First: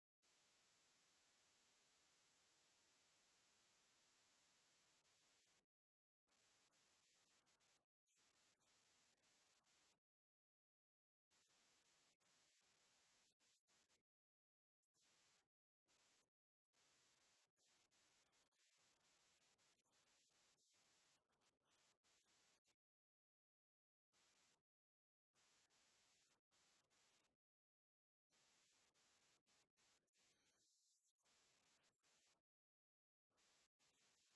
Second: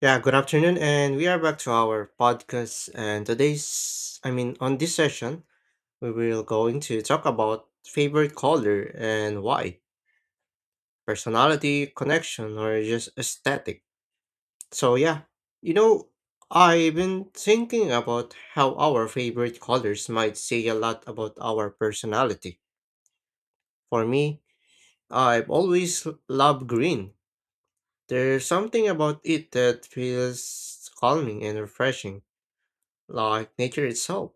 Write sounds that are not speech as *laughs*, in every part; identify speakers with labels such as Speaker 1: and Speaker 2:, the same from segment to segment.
Speaker 1: Yeah, good afternoon, and we are back to our podcast. And today's, I mean, On this session, we will going to talk about favorite color and why, personality, connection, or just aesthetic. So yeah, you know, I've been thinking about how our favorite colors might say a lot about our personality. For me, I've always loved green. There's something about it that feels calming and refreshing, like nature itself.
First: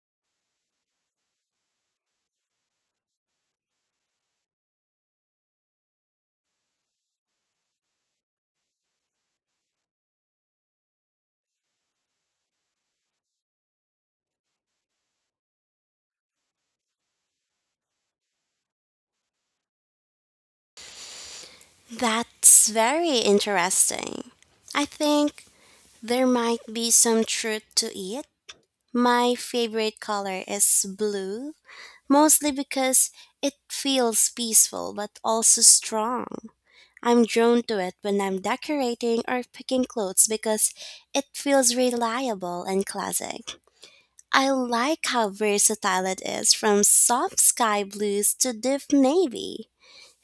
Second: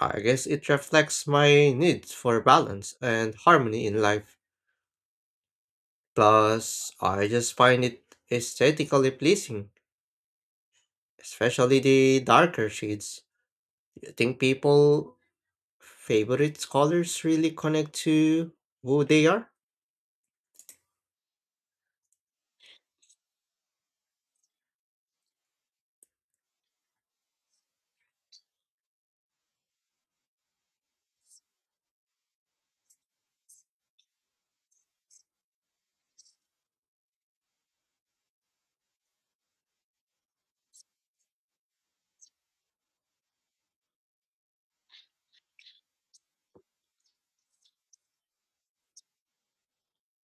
Speaker 1: I guess it reflects my need for balance and harmony in life. Plus, I just find it aesthetically pleasing, especially the darker shades. You think people favorite colors really connect to who they are?
Speaker 2: That's very interesting. I think there might be some truth to it. My favorite color is blue, mostly because it feels peaceful but also strong. I'm drawn to it when I'm decorating or picking clothes because it feels reliable and classic. I like how versatile it is from soft sky blues to deep navy.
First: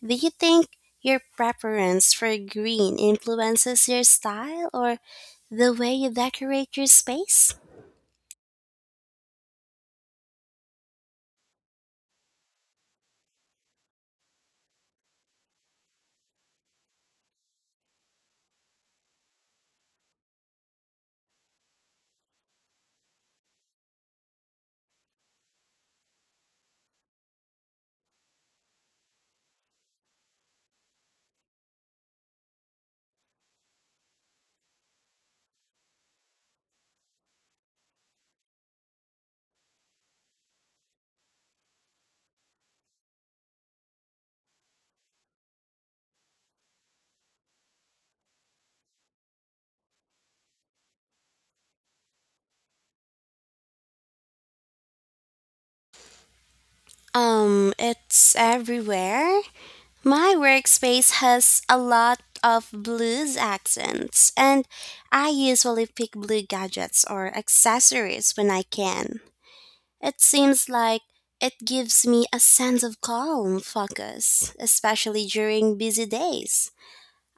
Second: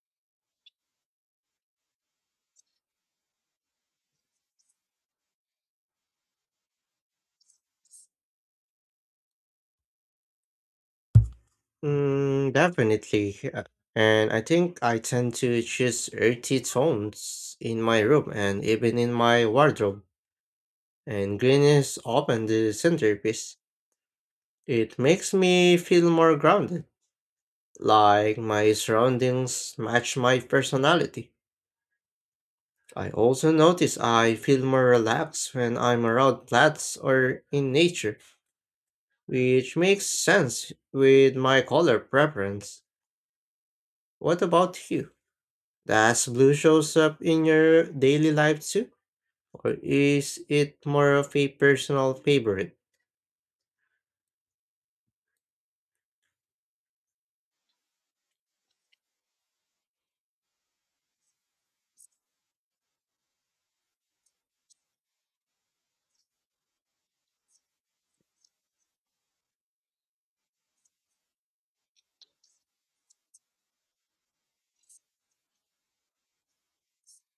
Speaker 2: Do you think your preference for green influences your style or the way you decorate your space?
Speaker 1: Mm, definitely. And I think I tend to choose earthy tones in my room and even in my wardrobe. And green is often the centerpiece. It makes me feel more grounded, like my surroundings match my personality. I also notice I feel more relaxed when I'm around plants or in nature, which makes sense with my color preference. What about you? Does blue shows up in your daily life too, or is it more of a personal favorite?
Speaker 2: It's everywhere. My workspace has a lot of blues accents, and I usually pick blue gadgets or accessories when I can. It seems like it gives me a sense of calm focus, especially during busy days.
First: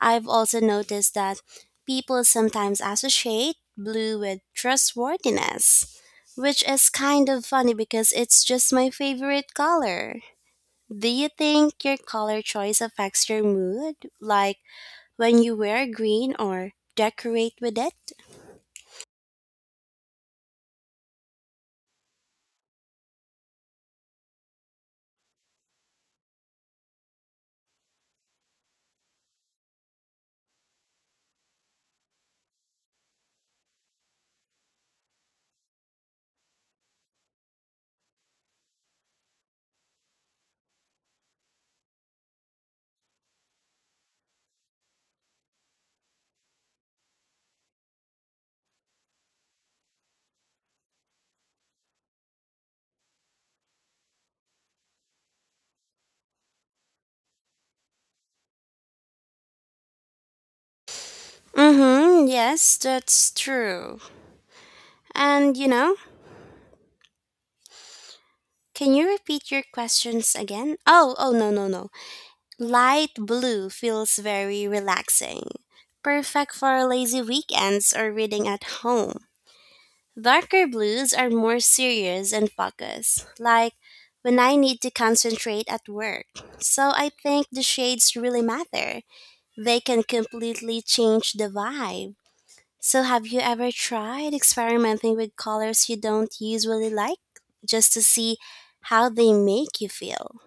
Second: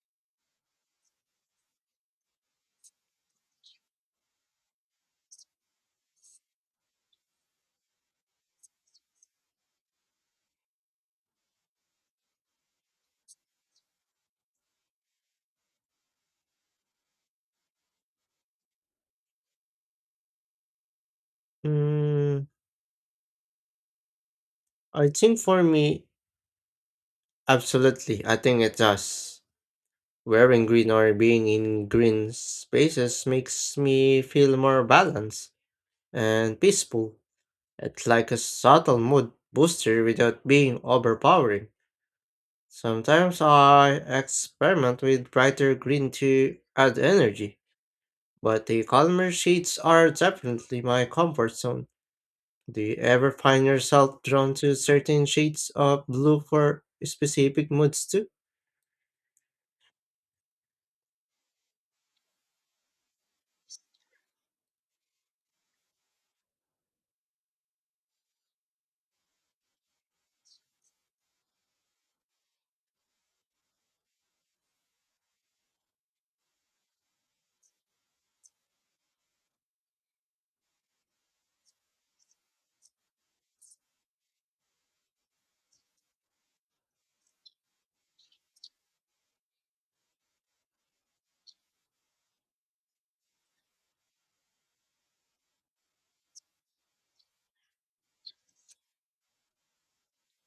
Speaker 2: I've also noticed that people sometimes associate blue with trustworthiness, which is kind of funny because it's just my favorite color. Do you think your color choice affects your mood, like when you wear green or decorate with it?
Speaker 1: Hmm, I think for me, absolutely. I think it does. Wearing green or being in green spaces makes me feel more balanced and peaceful. It's like a subtle mood booster without being overpowering. Sometimes I experiment with brighter green to add energy, but the calmer shades are definitely my comfort zone. Do you ever find yourself drawn to certain shades of blue for specific moods too?
Speaker 2: Mm-hmm, yes, that's true. And you know, can you repeat your questions again? Oh, oh no. Light blue feels very relaxing, perfect for lazy weekends or reading at home. Darker blues are more serious and focused, like when I need to concentrate at work. So I think the shades really matter. They can completely change the vibe. So have you ever tried experimenting with colors you don't usually like just to see how they make you feel?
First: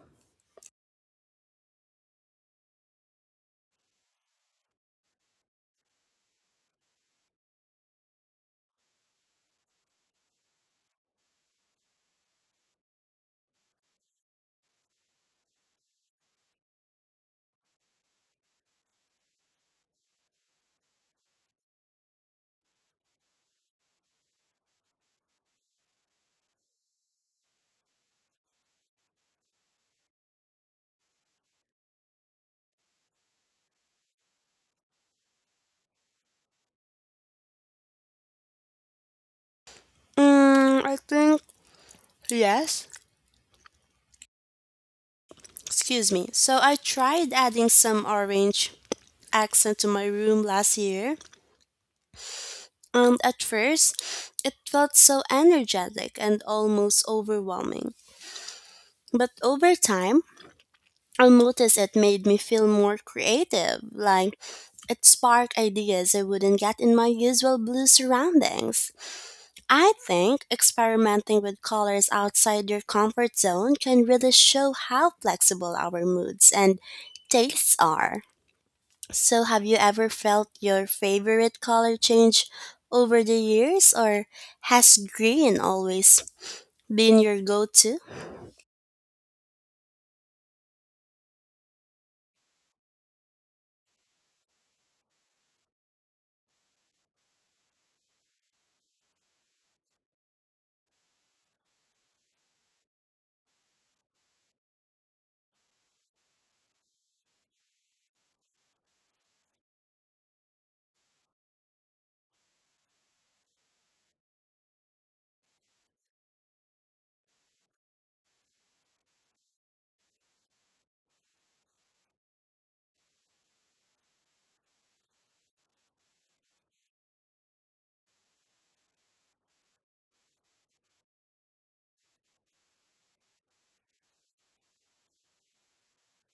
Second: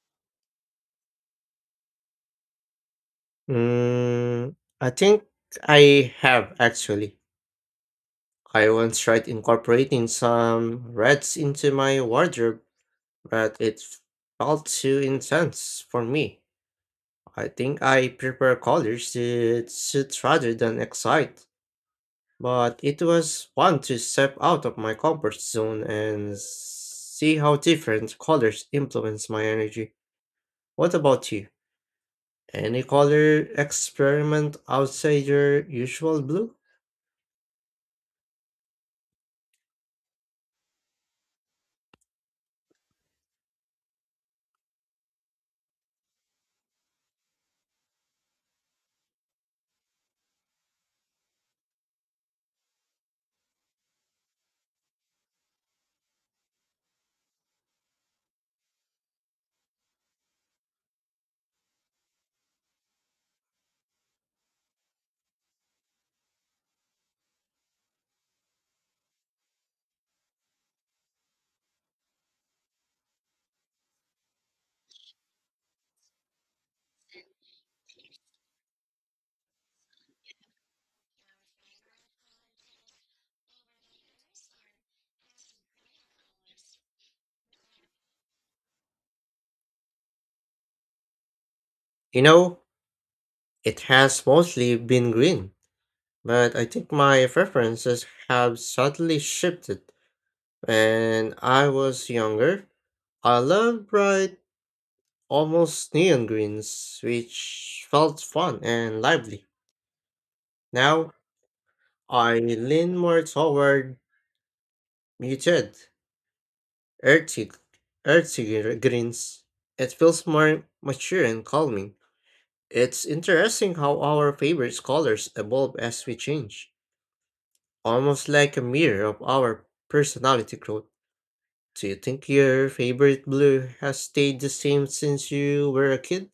Speaker 1: Mm, I think I have actually. I once tried incorporating some reds into my wardrobe, but it felt too intense for me. I think I prefer colors that suit rather than excite, but it was fun to step out of my comfort zone and see how different colors influence my energy. What about you? Any color experiment outside your usual blue?
Speaker 2: I think yes. Excuse me. So I tried adding some orange accent to my room last year, and at first it felt so energetic and almost overwhelming. But over time, I noticed it made me feel more creative, like it sparked ideas I wouldn't get in my usual blue surroundings. I think experimenting with colors outside your comfort zone can really show how flexible our moods and tastes are. So, have you ever felt your favorite color change over the years, or has green always been your go to?
Speaker 1: You know, it has mostly been green. But I think my preferences have subtly shifted. When I was younger, I loved bright, almost neon greens, which felt fun and lively. Now, I lean more toward muted, earthy, greens. It feels more mature and calming. It's interesting how our favorite colors evolve as we change, almost like a mirror of our personality growth. Do you think your favorite blue has stayed the same since you were a kid?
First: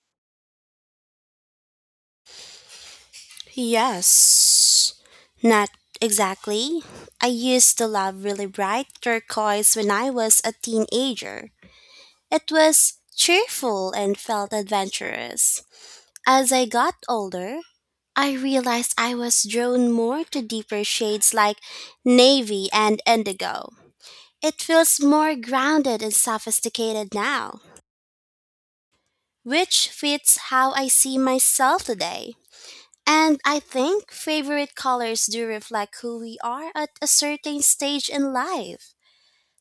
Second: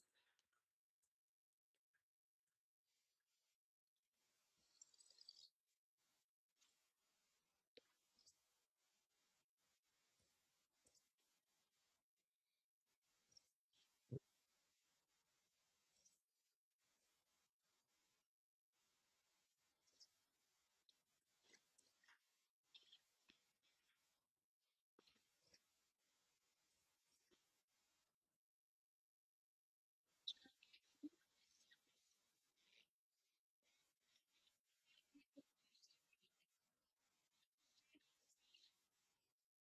Speaker 2: Yes, not exactly. I used to love really bright turquoise when I was a teenager. It was cheerful and felt adventurous. As I got older, I realized I was drawn more to deeper shades like navy and indigo. It feels more grounded and sophisticated now, which fits how I see myself today. And I think favorite colors do reflect who we are at a certain stage in life.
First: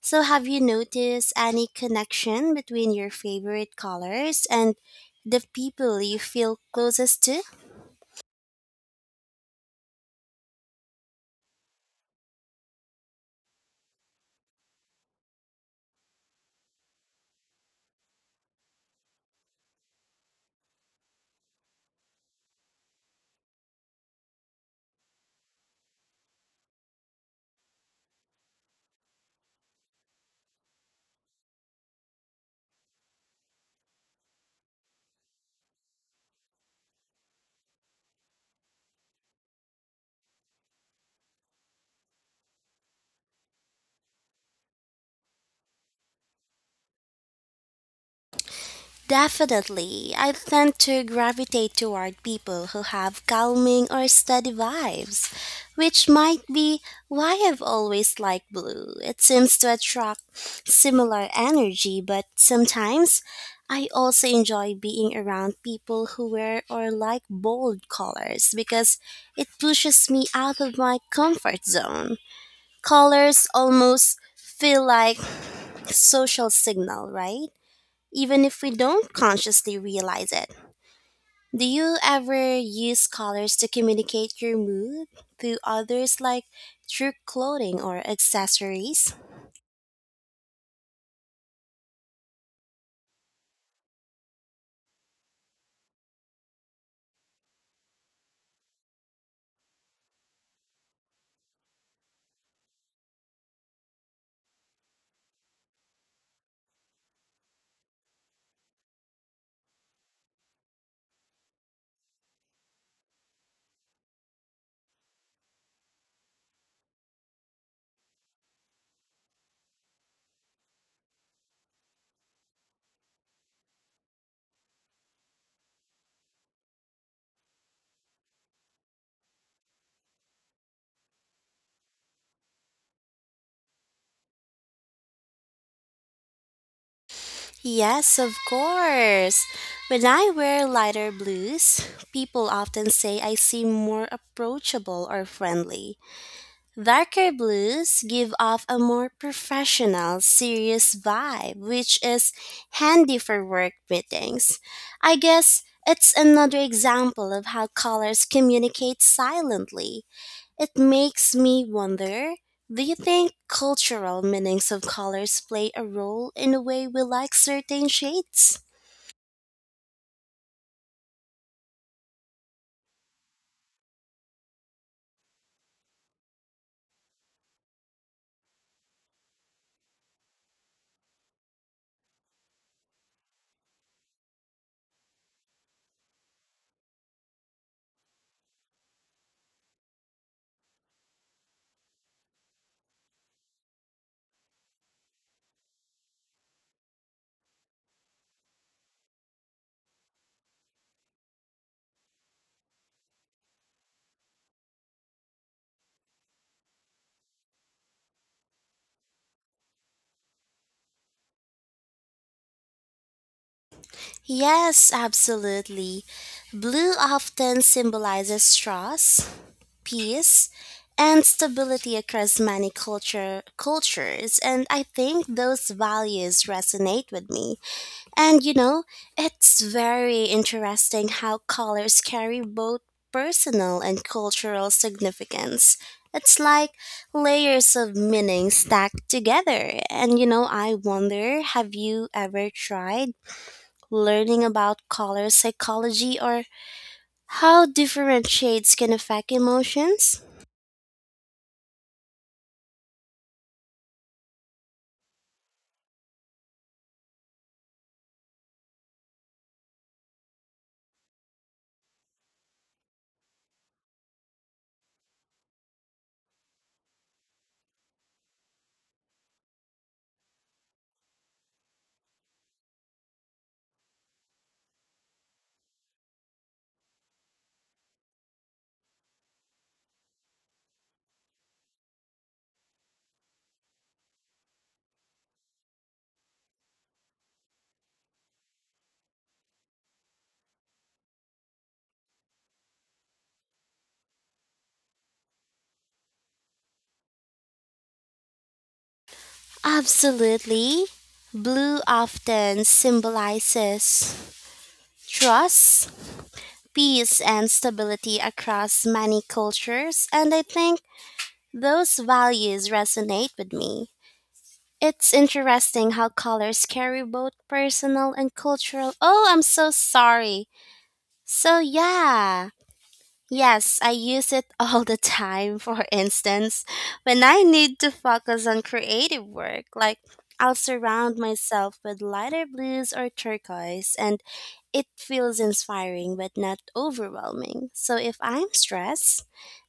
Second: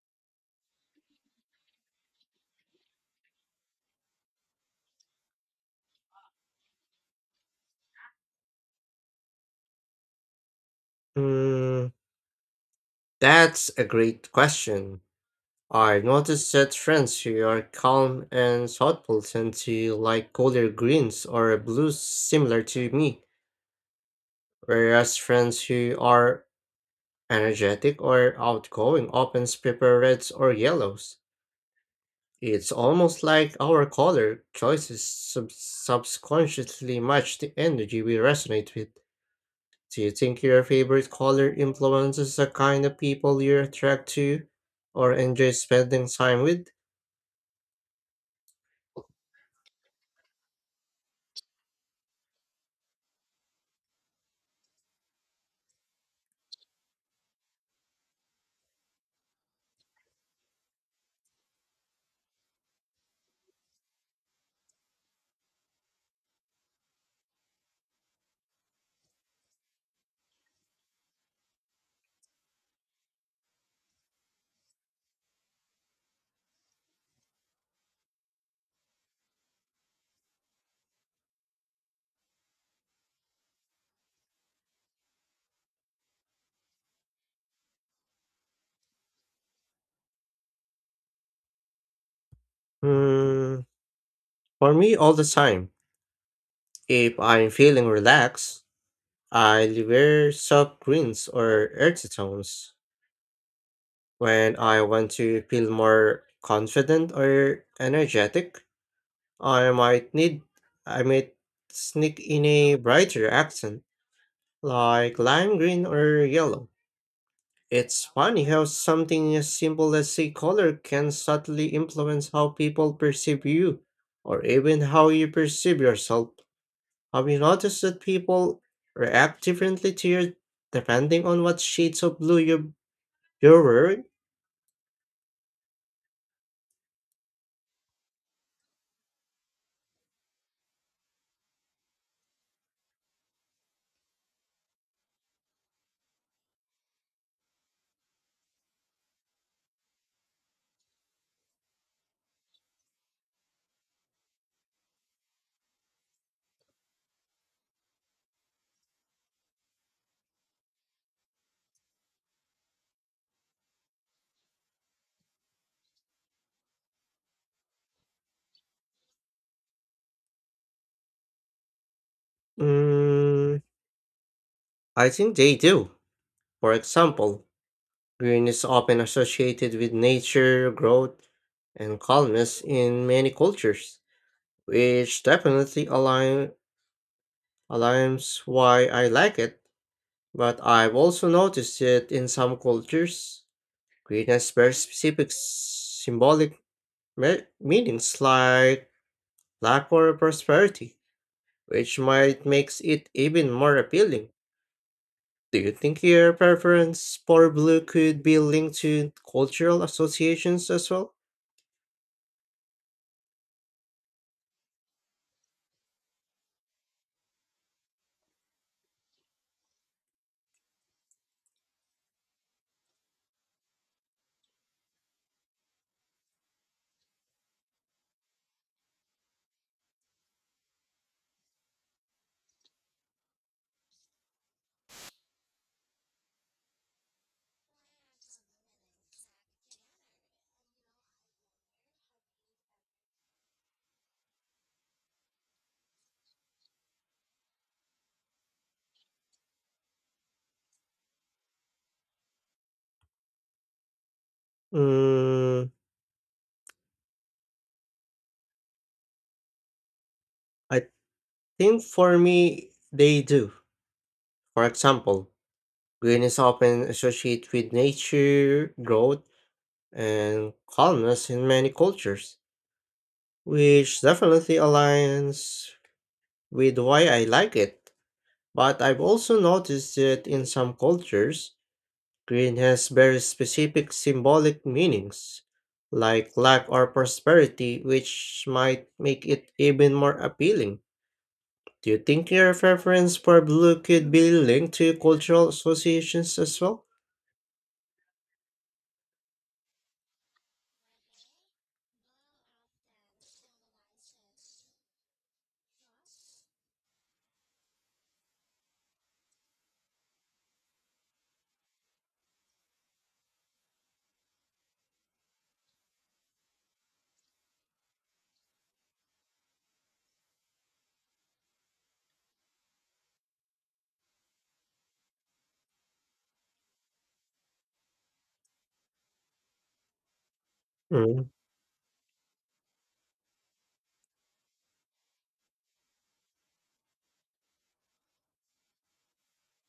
Speaker 2: So, have you noticed any connection between your favorite colors and the people you feel closest to?
Speaker 1: Mm, that's a great question. I noticed that friends who are calm and thoughtful tend to like color greens or blues similar to me, whereas friends who are energetic or outgoing often prefer reds or yellows. It's almost like our color choices subconsciously match the energy we resonate with. Do you think your favorite color influences the kind of people you attract to or enjoy spending time with?
Speaker 2: Definitely, I tend to gravitate toward people who have calming or steady vibes, which might be why I've always liked blue. It seems to attract similar energy, but sometimes I also enjoy being around people who wear or like bold colors because it pushes me out of my comfort zone. Colors almost feel like social signal, right? Even if we don't consciously realize it. Do you ever use colors to communicate your mood to others, like through clothing or accessories?
Speaker 1: Hmm, for me, all the time. If I'm feeling relaxed, I wear soft greens or earthy tones. When I want to feel more confident or energetic, I might need I might sneak in a brighter accent like lime green or yellow. It's funny how something as simple as a color can subtly influence how people perceive you, or even how you perceive yourself. Have you noticed that people react differently to you depending on what shades of blue you're wearing?
Speaker 2: Yes, of course. When I wear lighter blues, people often say I seem more approachable or friendly. Darker blues give off a more professional, serious vibe, which is handy for work meetings. I guess it's another example of how colors communicate silently. It makes me wonder, do you think cultural meanings of colors play a role in the way we like certain shades?
Speaker 1: Mm, I think they do. For example, green is often associated with nature, growth, and calmness in many cultures, which definitely align aligns why I like it. But I've also noticed it in some cultures. Green has very specific symbolic meanings like luck or prosperity, which might makes it even more appealing. Do you think your preference for blue could be linked to cultural associations as well?
Speaker 2: Yes, absolutely. Blue often symbolizes trust, peace, and stability across many cultures, and I think those values resonate with me. And you know, it's very interesting how colors carry both personal and cultural significance. It's like layers of meaning stacked together. And you know, I wonder, have you ever tried learning about color psychology or how different shades can affect emotions?
Speaker 1: Mm, I think for me, they do. For example, green is often associated with nature, growth, and calmness in many cultures, which definitely aligns with why I like it. But I've also noticed that in some cultures, green has very specific symbolic meanings, like luck or prosperity, which might make it even more appealing. Do you think your preference for blue could be linked to cultural associations as well?
Speaker 2: Absolutely. Blue often symbolizes trust, peace, and stability across many cultures, and I think those values resonate with me. It's interesting how colors carry both personal and cultural. Oh, I'm so sorry. So, yeah. Yes, I use it *laughs* all the time. *laughs* For instance, when I need to focus on creative work, like I'll surround
Speaker 1: Mm,
Speaker 2: myself with lighter blues or turquoise, and it feels inspiring but not overwhelming. So if I'm stressed,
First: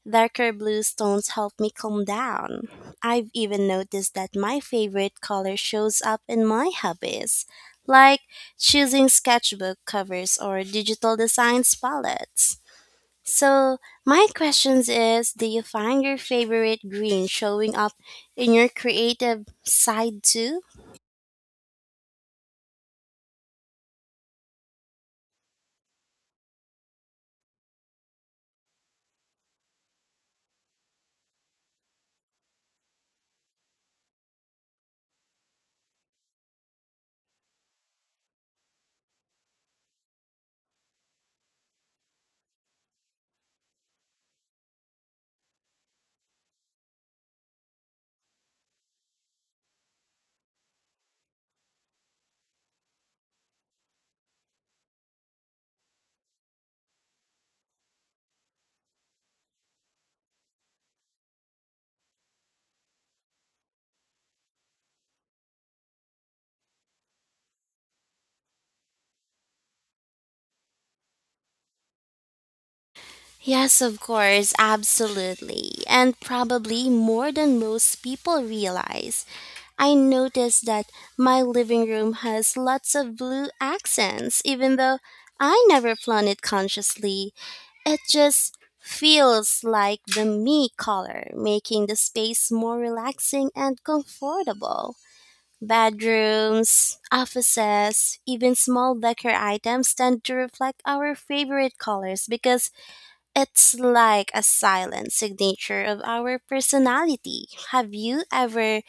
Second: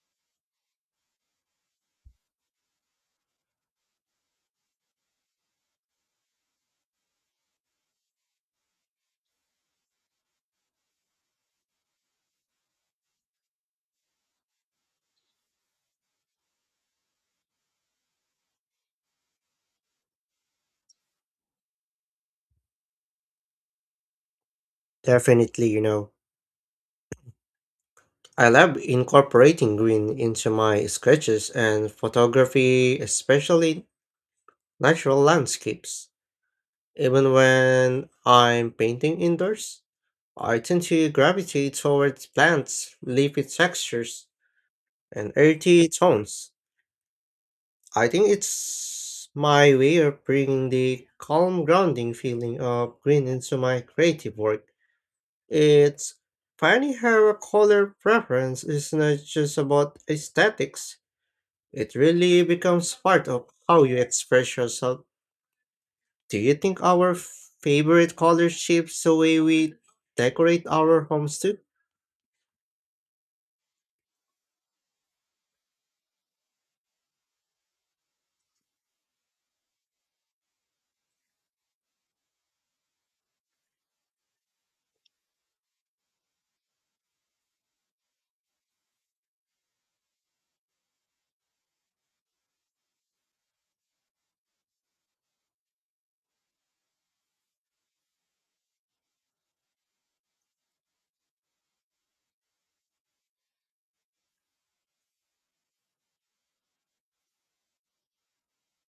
Speaker 2: darker blue tones help me calm down. I've even noticed that my favorite color shows up in my hobbies, like choosing sketchbook covers or digital designs palettes. So, my questions is, do you find your favorite green showing up in your creative side too?
Speaker 1: definitely, you know, I love incorporating green into my sketches and photography, especially natural landscapes. Even when I'm painting indoors, I tend to gravitate towards plants, leafy textures, and earthy tones. I think it's my way of bringing the calm, grounding feeling of green into my creative work. It's funny how a color preference is not just about aesthetics, it really becomes part of how you express yourself. Do you think our favorite color shapes the way we decorate our homes too?
Speaker 2: Yes, of course, absolutely. And probably more than most people realize. I noticed that my living room has lots of blue accents, even though I never planned it consciously. It just feels like the me color, making the space more relaxing and comfortable. Bedrooms, offices, even small decor items tend to reflect our favorite colors because it's like a silent signature of our personality. Have you ever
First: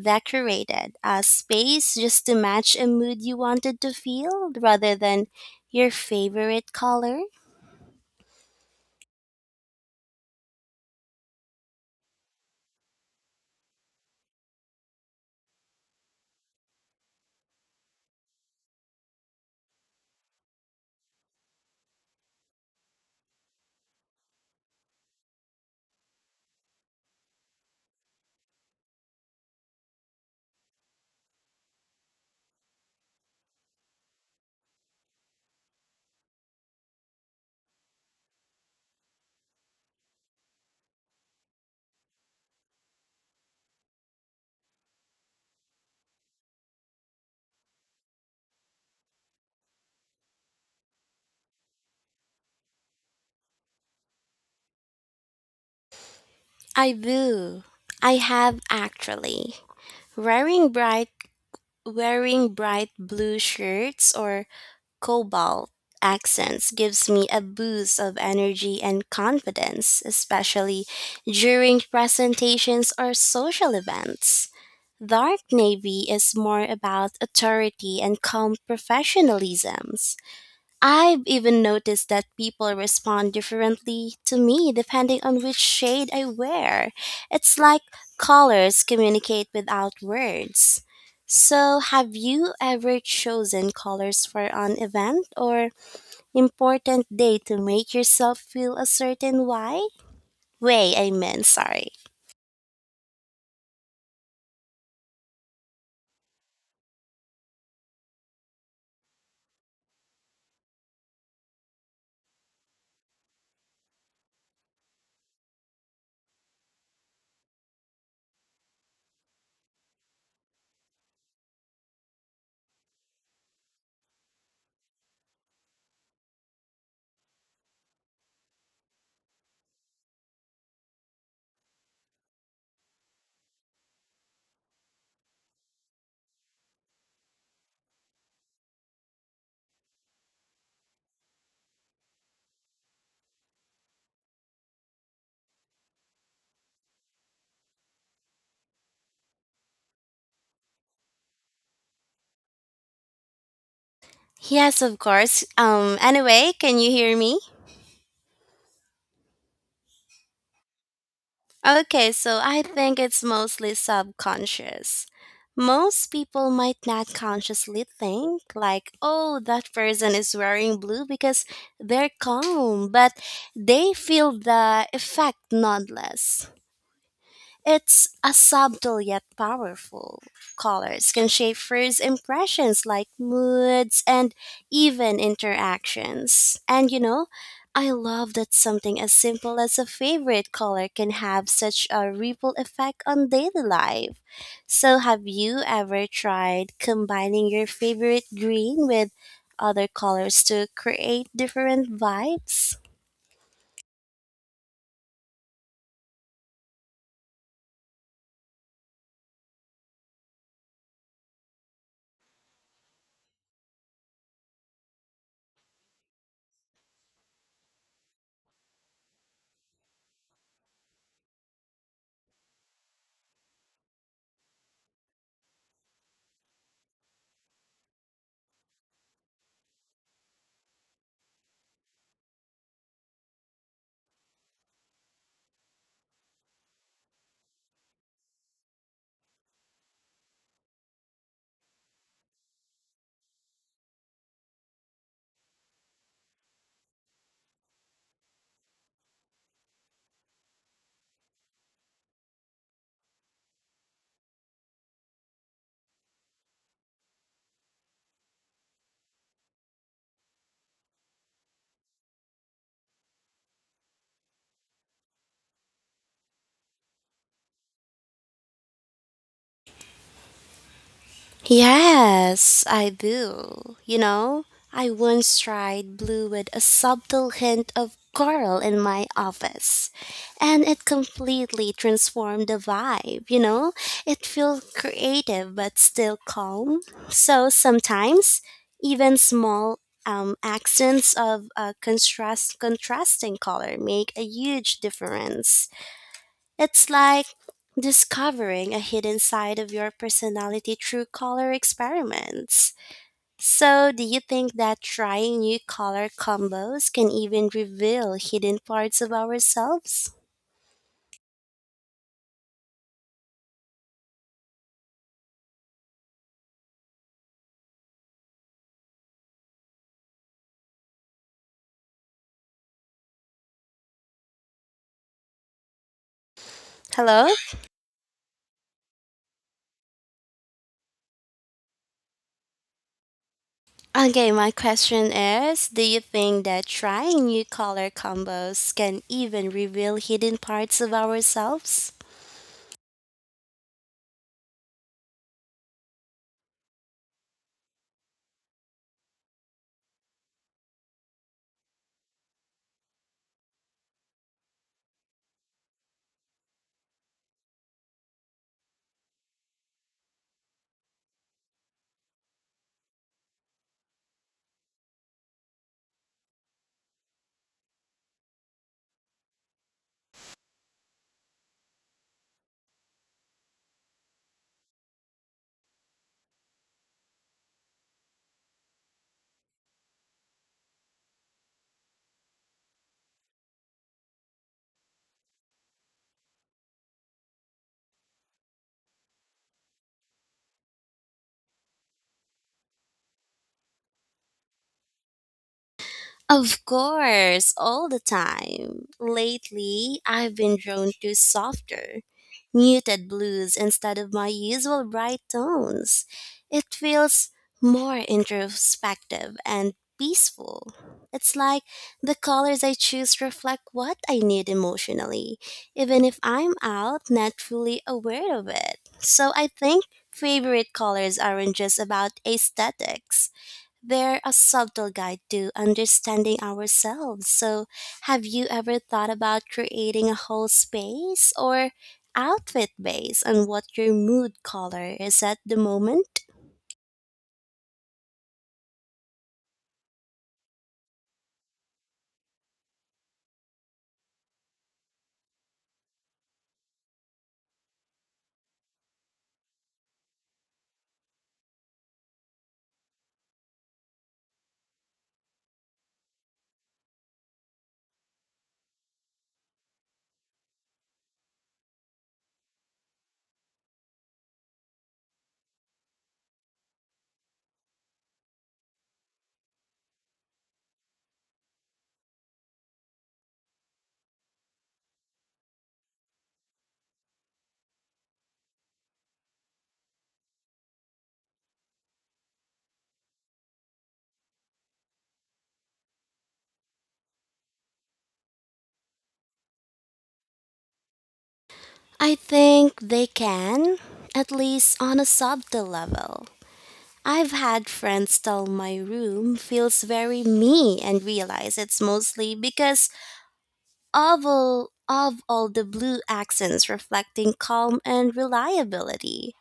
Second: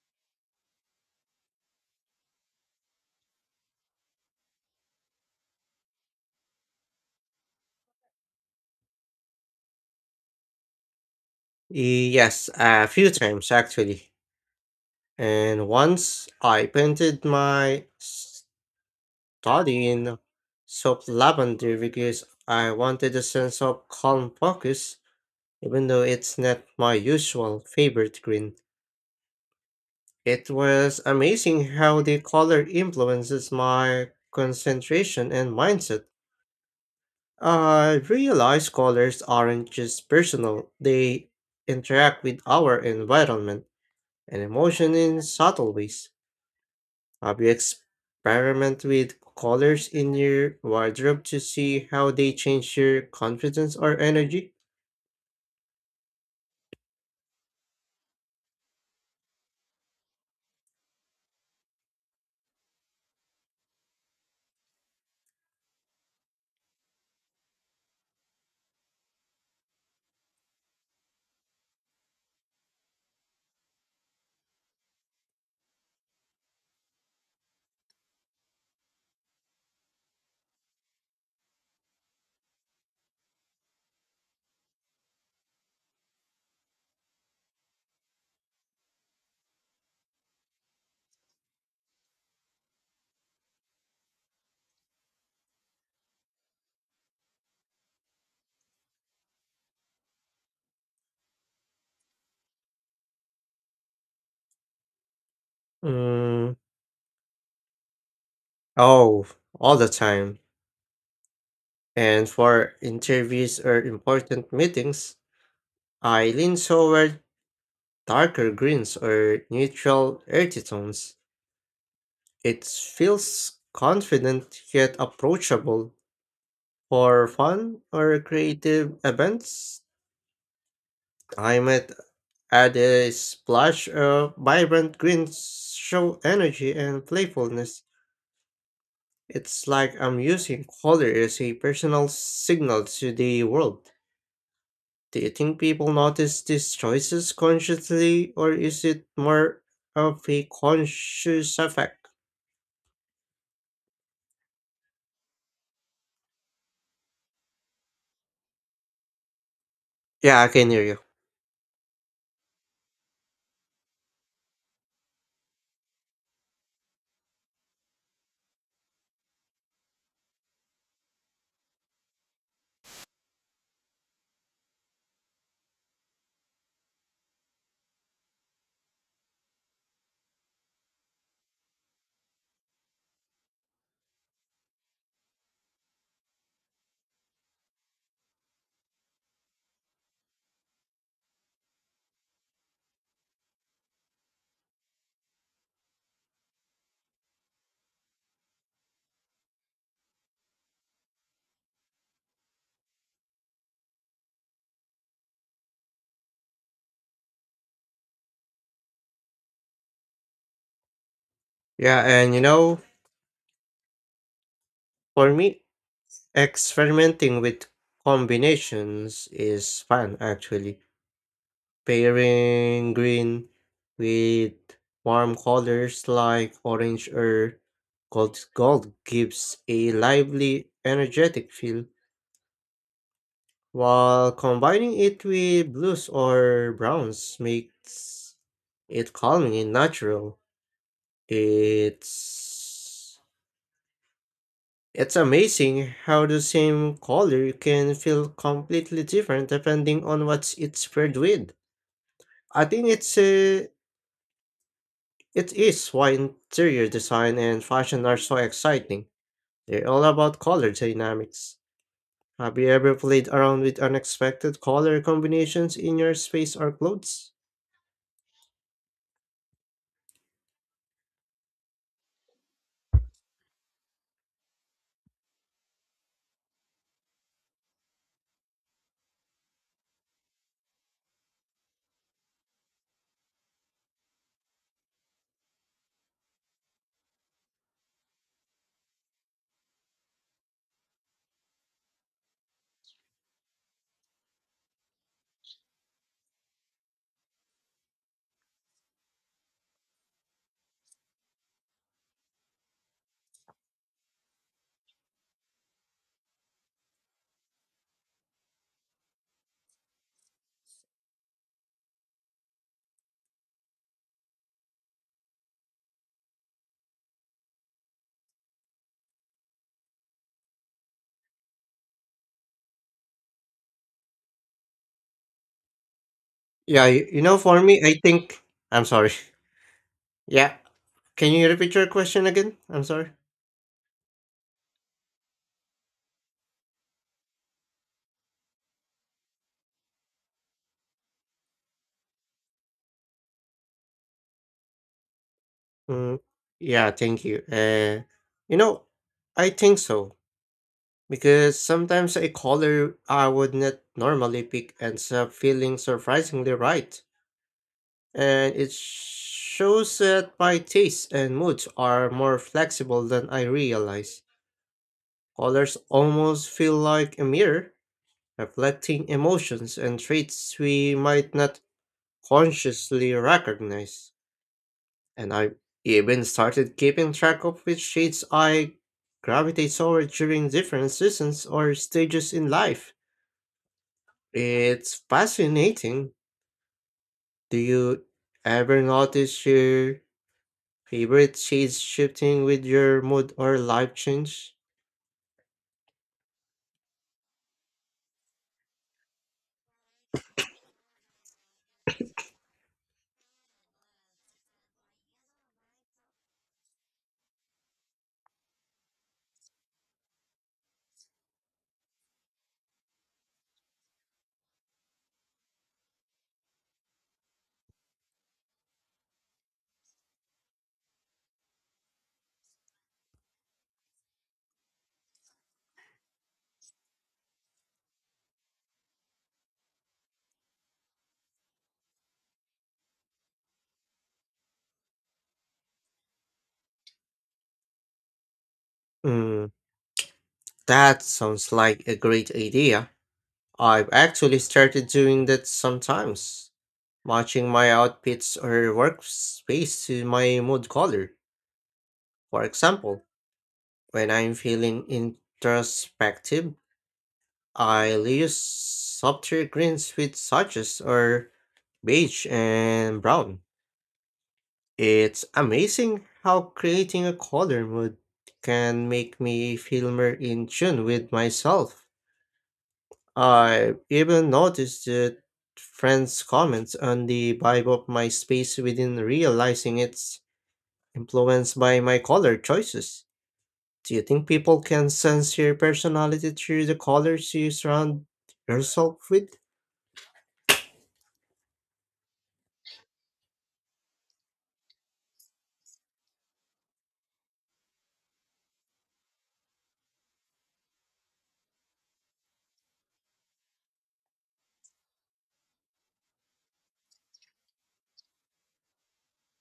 Speaker 2: decorated a space just to match a mood you wanted to feel rather than your favorite color?
Speaker 1: Yes, a few times actually. And once I painted my study in soft lavender because I wanted a sense of calm focus, even though it's not my usual favorite green. It was amazing how the color influences my concentration and mindset. I realize colors aren't just personal, they interact with our environment and emotion in subtle ways. Have you experimented with colors in your wardrobe to see how they change your confidence or energy?
Speaker 2: I do. I have actually. Wearing bright wearing bright blue shirts or cobalt accents gives me a boost of energy and confidence, especially during presentations or social events. Dark navy is more about authority and calm professionalism. I've even noticed that people respond differently to me depending on which shade I wear. It's like colors communicate without words. So, have you ever chosen colors for an event or important day to make yourself feel a certain why? Way, I meant, sorry.
Speaker 1: Mm, oh, all the time. And for interviews or important meetings, I lean toward darker greens or neutral earthy tones. It feels confident yet approachable. For fun or creative events, I might add a splash of vibrant greens, show energy and playfulness. It's like I'm using color as a personal signal to the world. Do you think people notice these choices consciously, or is it more of a conscious effect?
Speaker 2: Yes, of course. Anyway, can you hear me?
Speaker 1: Yeah, I can hear you.
Speaker 2: Okay, so I think it's mostly subconscious. Most people might not consciously think, like, oh, that person is wearing blue because they're calm, but they feel the effect nonetheless. It's a subtle yet powerful. Colors can shape first impressions like moods and even interactions. And you know, I love that something as simple as a favorite color can have such a ripple effect on daily life. So, have you ever tried combining your favorite green with other colors to create different vibes?
Speaker 1: Yeah, and you know, for me, experimenting with combinations is fun actually. Pairing green with warm colors like orange or gold gives a lively, energetic feel, while combining it with blues or browns makes it calming and natural. It's It's amazing how the same color can feel completely different depending on what it's paired with. I think it is why interior design and fashion are so exciting. They're all about color dynamics. Have you ever played around with unexpected color combinations in your space or clothes?
Speaker 2: Yes, I do. You know, I once tried blue with a subtle hint of coral in my office, and it completely transformed the vibe. You know, it feels creative but still calm. So sometimes, even small accents of a contrasting color make a huge difference. It's like discovering a hidden side of your personality through color experiments. So, do you think that trying new color combos can even reveal hidden parts of ourselves?
Speaker 1: Yeah, you
Speaker 2: Hello?
Speaker 1: know, for me, I think. I'm sorry. *laughs* Yeah, can you repeat your question again? I'm sorry.
Speaker 2: Okay, my question is, do you think that trying new color combos can even reveal hidden parts of ourselves?
Speaker 1: Mm, yeah, thank you. You know, I think so because sometimes a color I would not normally pick ends up feeling surprisingly right, and it shows that my tastes and moods are more flexible than I realize. Colors almost feel like a mirror, reflecting emotions and traits we might not consciously recognize. And I even started keeping track of which shades I gravitate toward during different seasons or stages in life. It's fascinating. Do you ever notice your favorite shades shifting with your mood or life change?
Speaker 2: Of course, all the time. Lately, I've been drawn to softer, muted blues instead of my usual bright tones. It feels more introspective and peaceful. It's like the colors I choose reflect what I need emotionally, even if I'm out not fully aware of it. So I think favorite colors aren't just about aesthetics, they're a subtle guide to understanding ourselves. So, have you ever thought about creating a whole space or outfit based on what your mood color is at the moment?
Speaker 1: Mm, that sounds like a great idea. I've actually started doing that sometimes, matching my outfits or workspace to my mood color. For example, when I'm feeling introspective, I'll use softer greens with swatches or beige and brown. It's amazing how creating a color mood can make me feel more in tune with myself. I even noticed that friends' comments on the vibe of my space within realizing it's influenced by my color choices. Do you think people can sense your personality through the colors you surround yourself with?
Speaker 2: I think they can, at least on a subtle level. I've had friends tell my room feels very me and realize it's mostly because of all the blue accents reflecting calm and reliability.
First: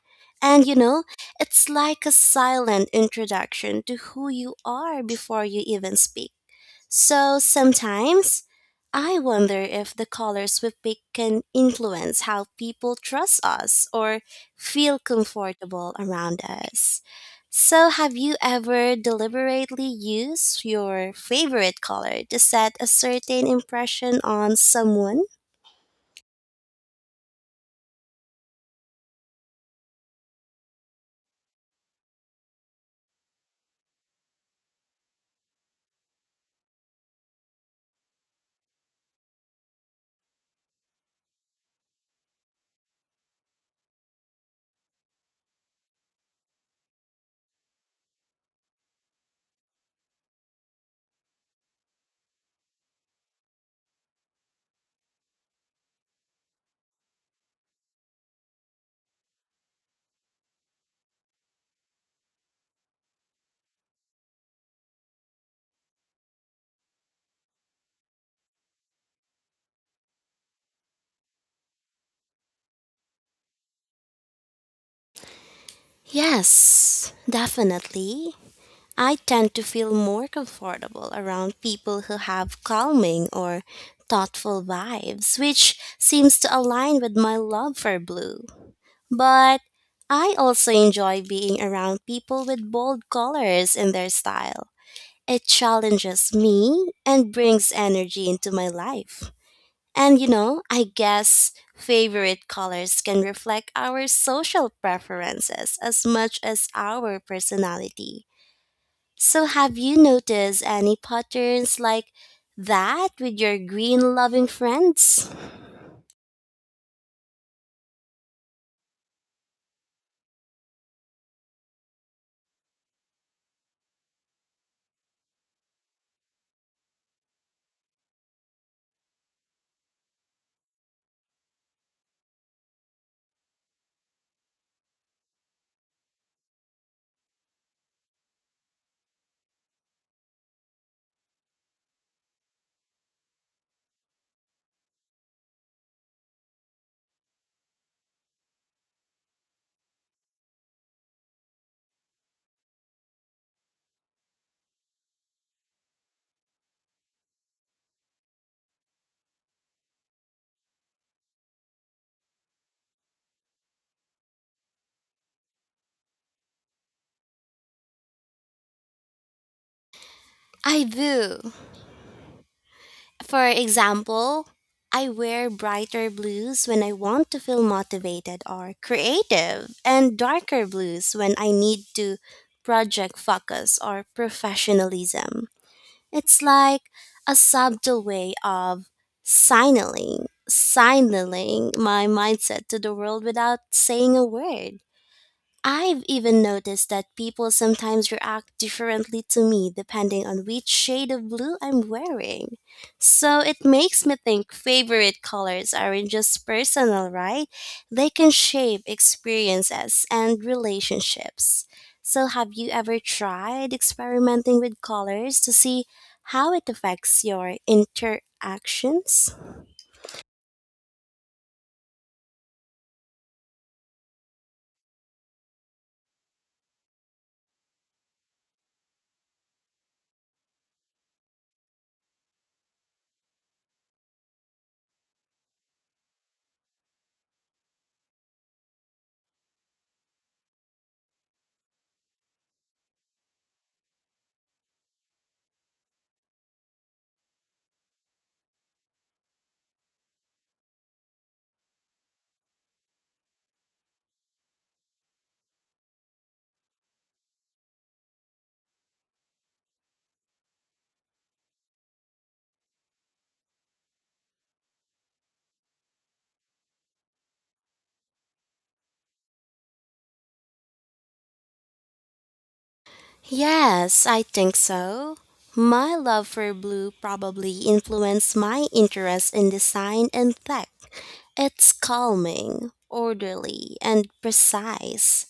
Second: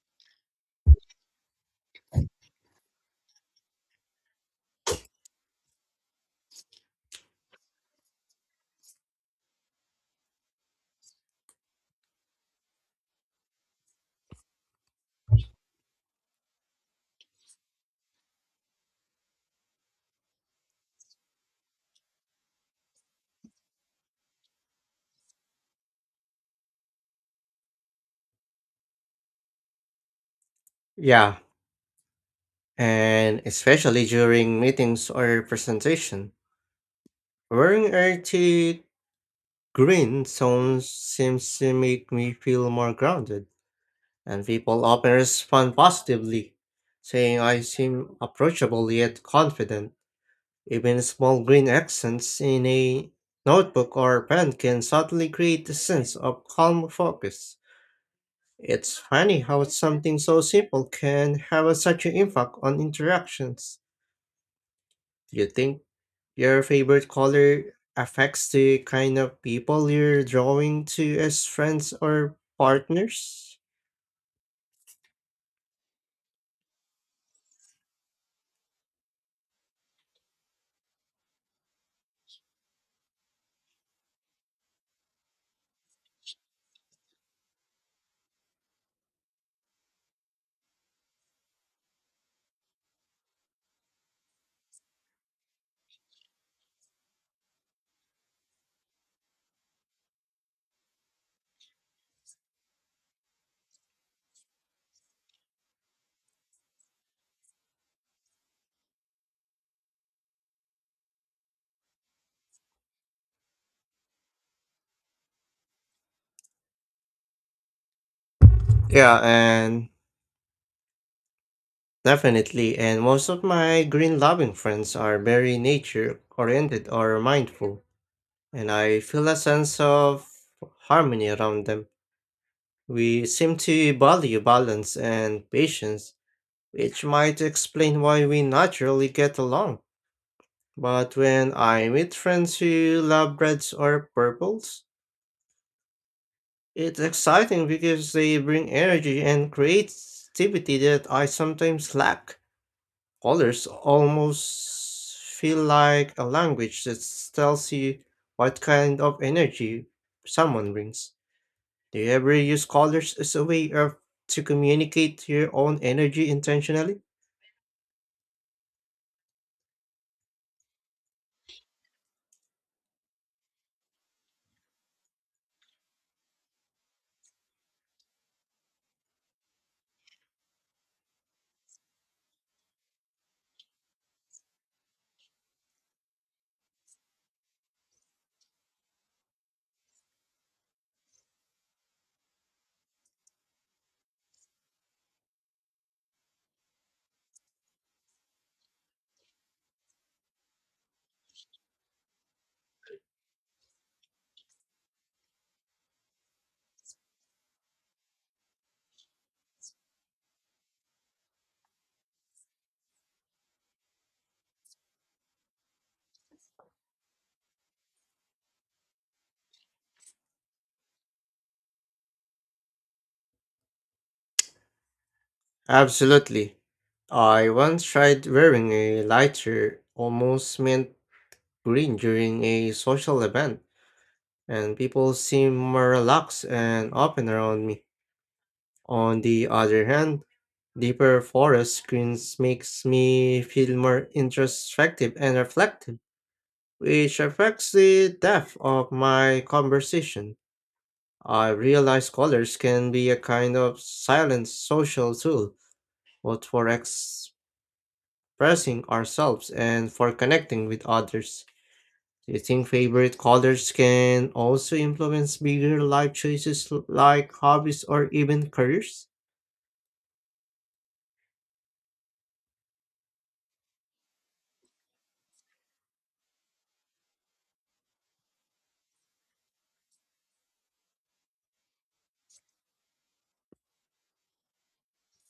Speaker 2: And you know, it's like a silent introduction to who you are before you even speak. So sometimes I wonder if the colors we pick can influence how people trust us or feel comfortable around us. So, have you ever deliberately used your favorite color to set a certain impression on someone?
Speaker 1: Yeah, and especially during meetings or presentation. Wearing earthy green tones seems to make me feel more grounded, and people often respond positively, saying I seem approachable yet confident. Even small green accents in a notebook or pen can subtly create a sense of calm focus. It's funny how something so simple can have such an impact on interactions. Do you think your favorite color affects the kind of people you're drawing to as friends or partners?
Speaker 2: Yes, definitely. I tend to feel more comfortable around people who have calming or thoughtful vibes, which seems to align with my love for blue. But I also enjoy being around people with bold colors in their style. It challenges me and brings energy into my life. And you know, I guess favorite colors can reflect our social preferences as much as our personality. So, have you noticed any patterns like that with your green loving friends?
Speaker 1: Yeah, and Definitely, and most of my green loving friends are very nature oriented or mindful, and I feel a sense of harmony around them. We seem to value balance and patience, which might explain why we naturally get along. But when I meet friends who love reds or purples, it's exciting because they bring energy and creativity that I sometimes lack. Colors almost feel like a language that tells you what kind of energy someone brings. Do you ever use colors as a way of to communicate your own energy intentionally?
Speaker 2: I do. For example, I wear brighter blues when I want to feel motivated or creative, and darker blues when I need to project focus or professionalism. It's like a subtle way of signaling my mindset to the world without saying a word. I've even noticed that people sometimes react differently to me depending on which shade of blue I'm wearing. So it makes me think favorite colors aren't just personal, right? They can shape experiences and relationships. So have you ever tried experimenting with colors to see how it affects your interactions?
Speaker 1: Absolutely. I once tried wearing a lighter, almost mint green during a social event, and people seemed more relaxed and open around me. On the other hand, deeper forest screens makes me feel more introspective and reflective, which affects the depth of my conversation. I realize colors can be a kind of silent social tool, both for expressing ourselves and for connecting with others. Do you think favorite colors can also influence bigger life choices like hobbies or even careers?
Speaker 2: Yes, I think so. My love for blue probably influenced my interest in design and tech. It's calming, orderly, and precise.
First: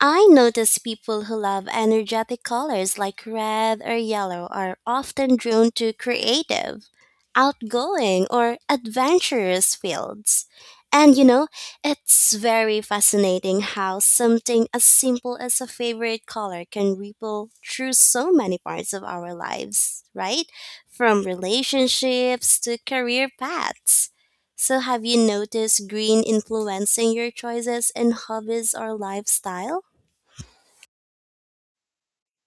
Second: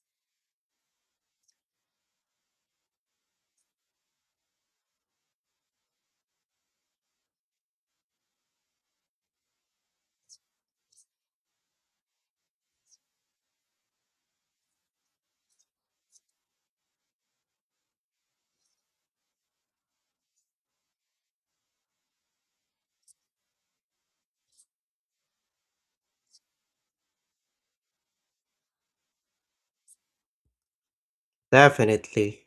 Speaker 2: I notice people who love energetic colors like red or yellow are often drawn to creative, outgoing, or adventurous fields. And you know, it's very fascinating how something as simple as a favorite color can ripple through so many parts of our lives, right? From relationships to career paths. So, have you noticed green influencing your choices in hobbies or lifestyle?
Speaker 1: Definitely.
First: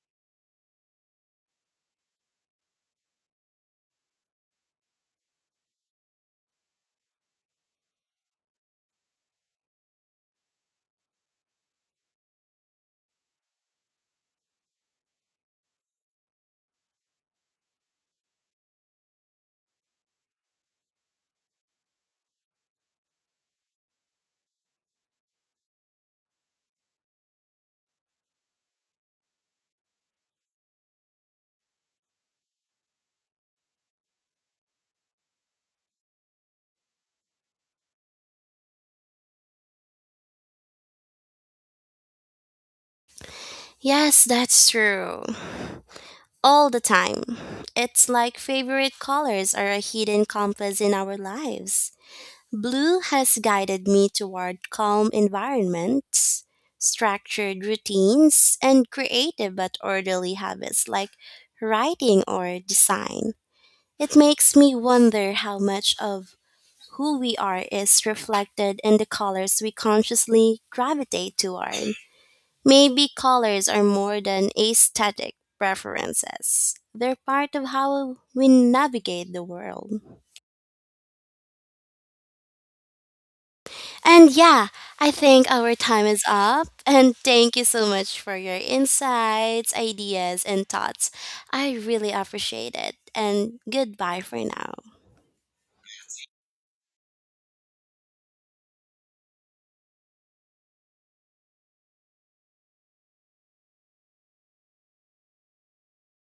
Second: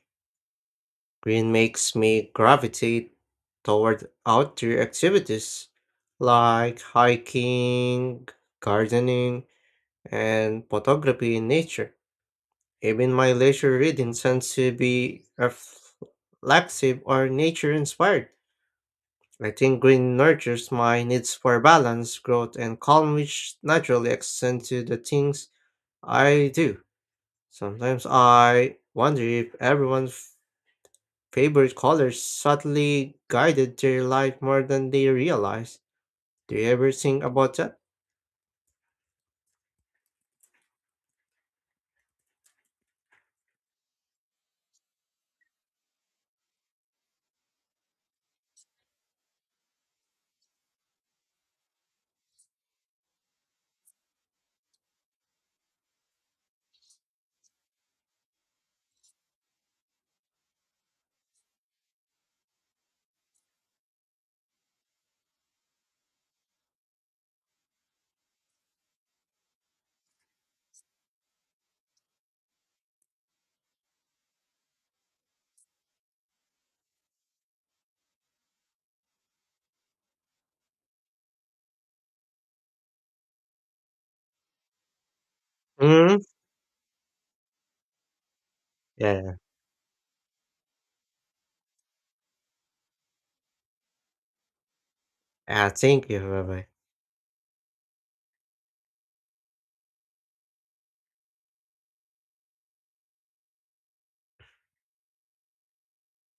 Speaker 1: Green makes me gravitate toward outdoor activities like hiking, gardening, and photography in nature. Even my leisure reading tends to be reflexive or nature inspired. I think green nurtures my needs for balance, growth, and calm, which naturally extend to the things I do. Sometimes I wonder if everyone favorite colors subtly guided their life more than they realize. Do you ever think about that?
Speaker 2: Yes, that's true. All the time. It's like favorite colors are a hidden compass in our lives. Blue has guided me toward calm environments, structured routines, and creative but orderly habits like writing or design. It makes me wonder how much of who we are is reflected in the colors we consciously gravitate toward. Maybe colors are more than aesthetic preferences. They're part of how we navigate the world. And yeah, I think our time
Speaker 1: Hmm.
Speaker 2: is up. And thank you so much for your
Speaker 1: Yeah.
Speaker 2: insights, ideas, and thoughts. I really appreciate it. And goodbye for now.
Speaker 1: Ah, thank you. Bye bye.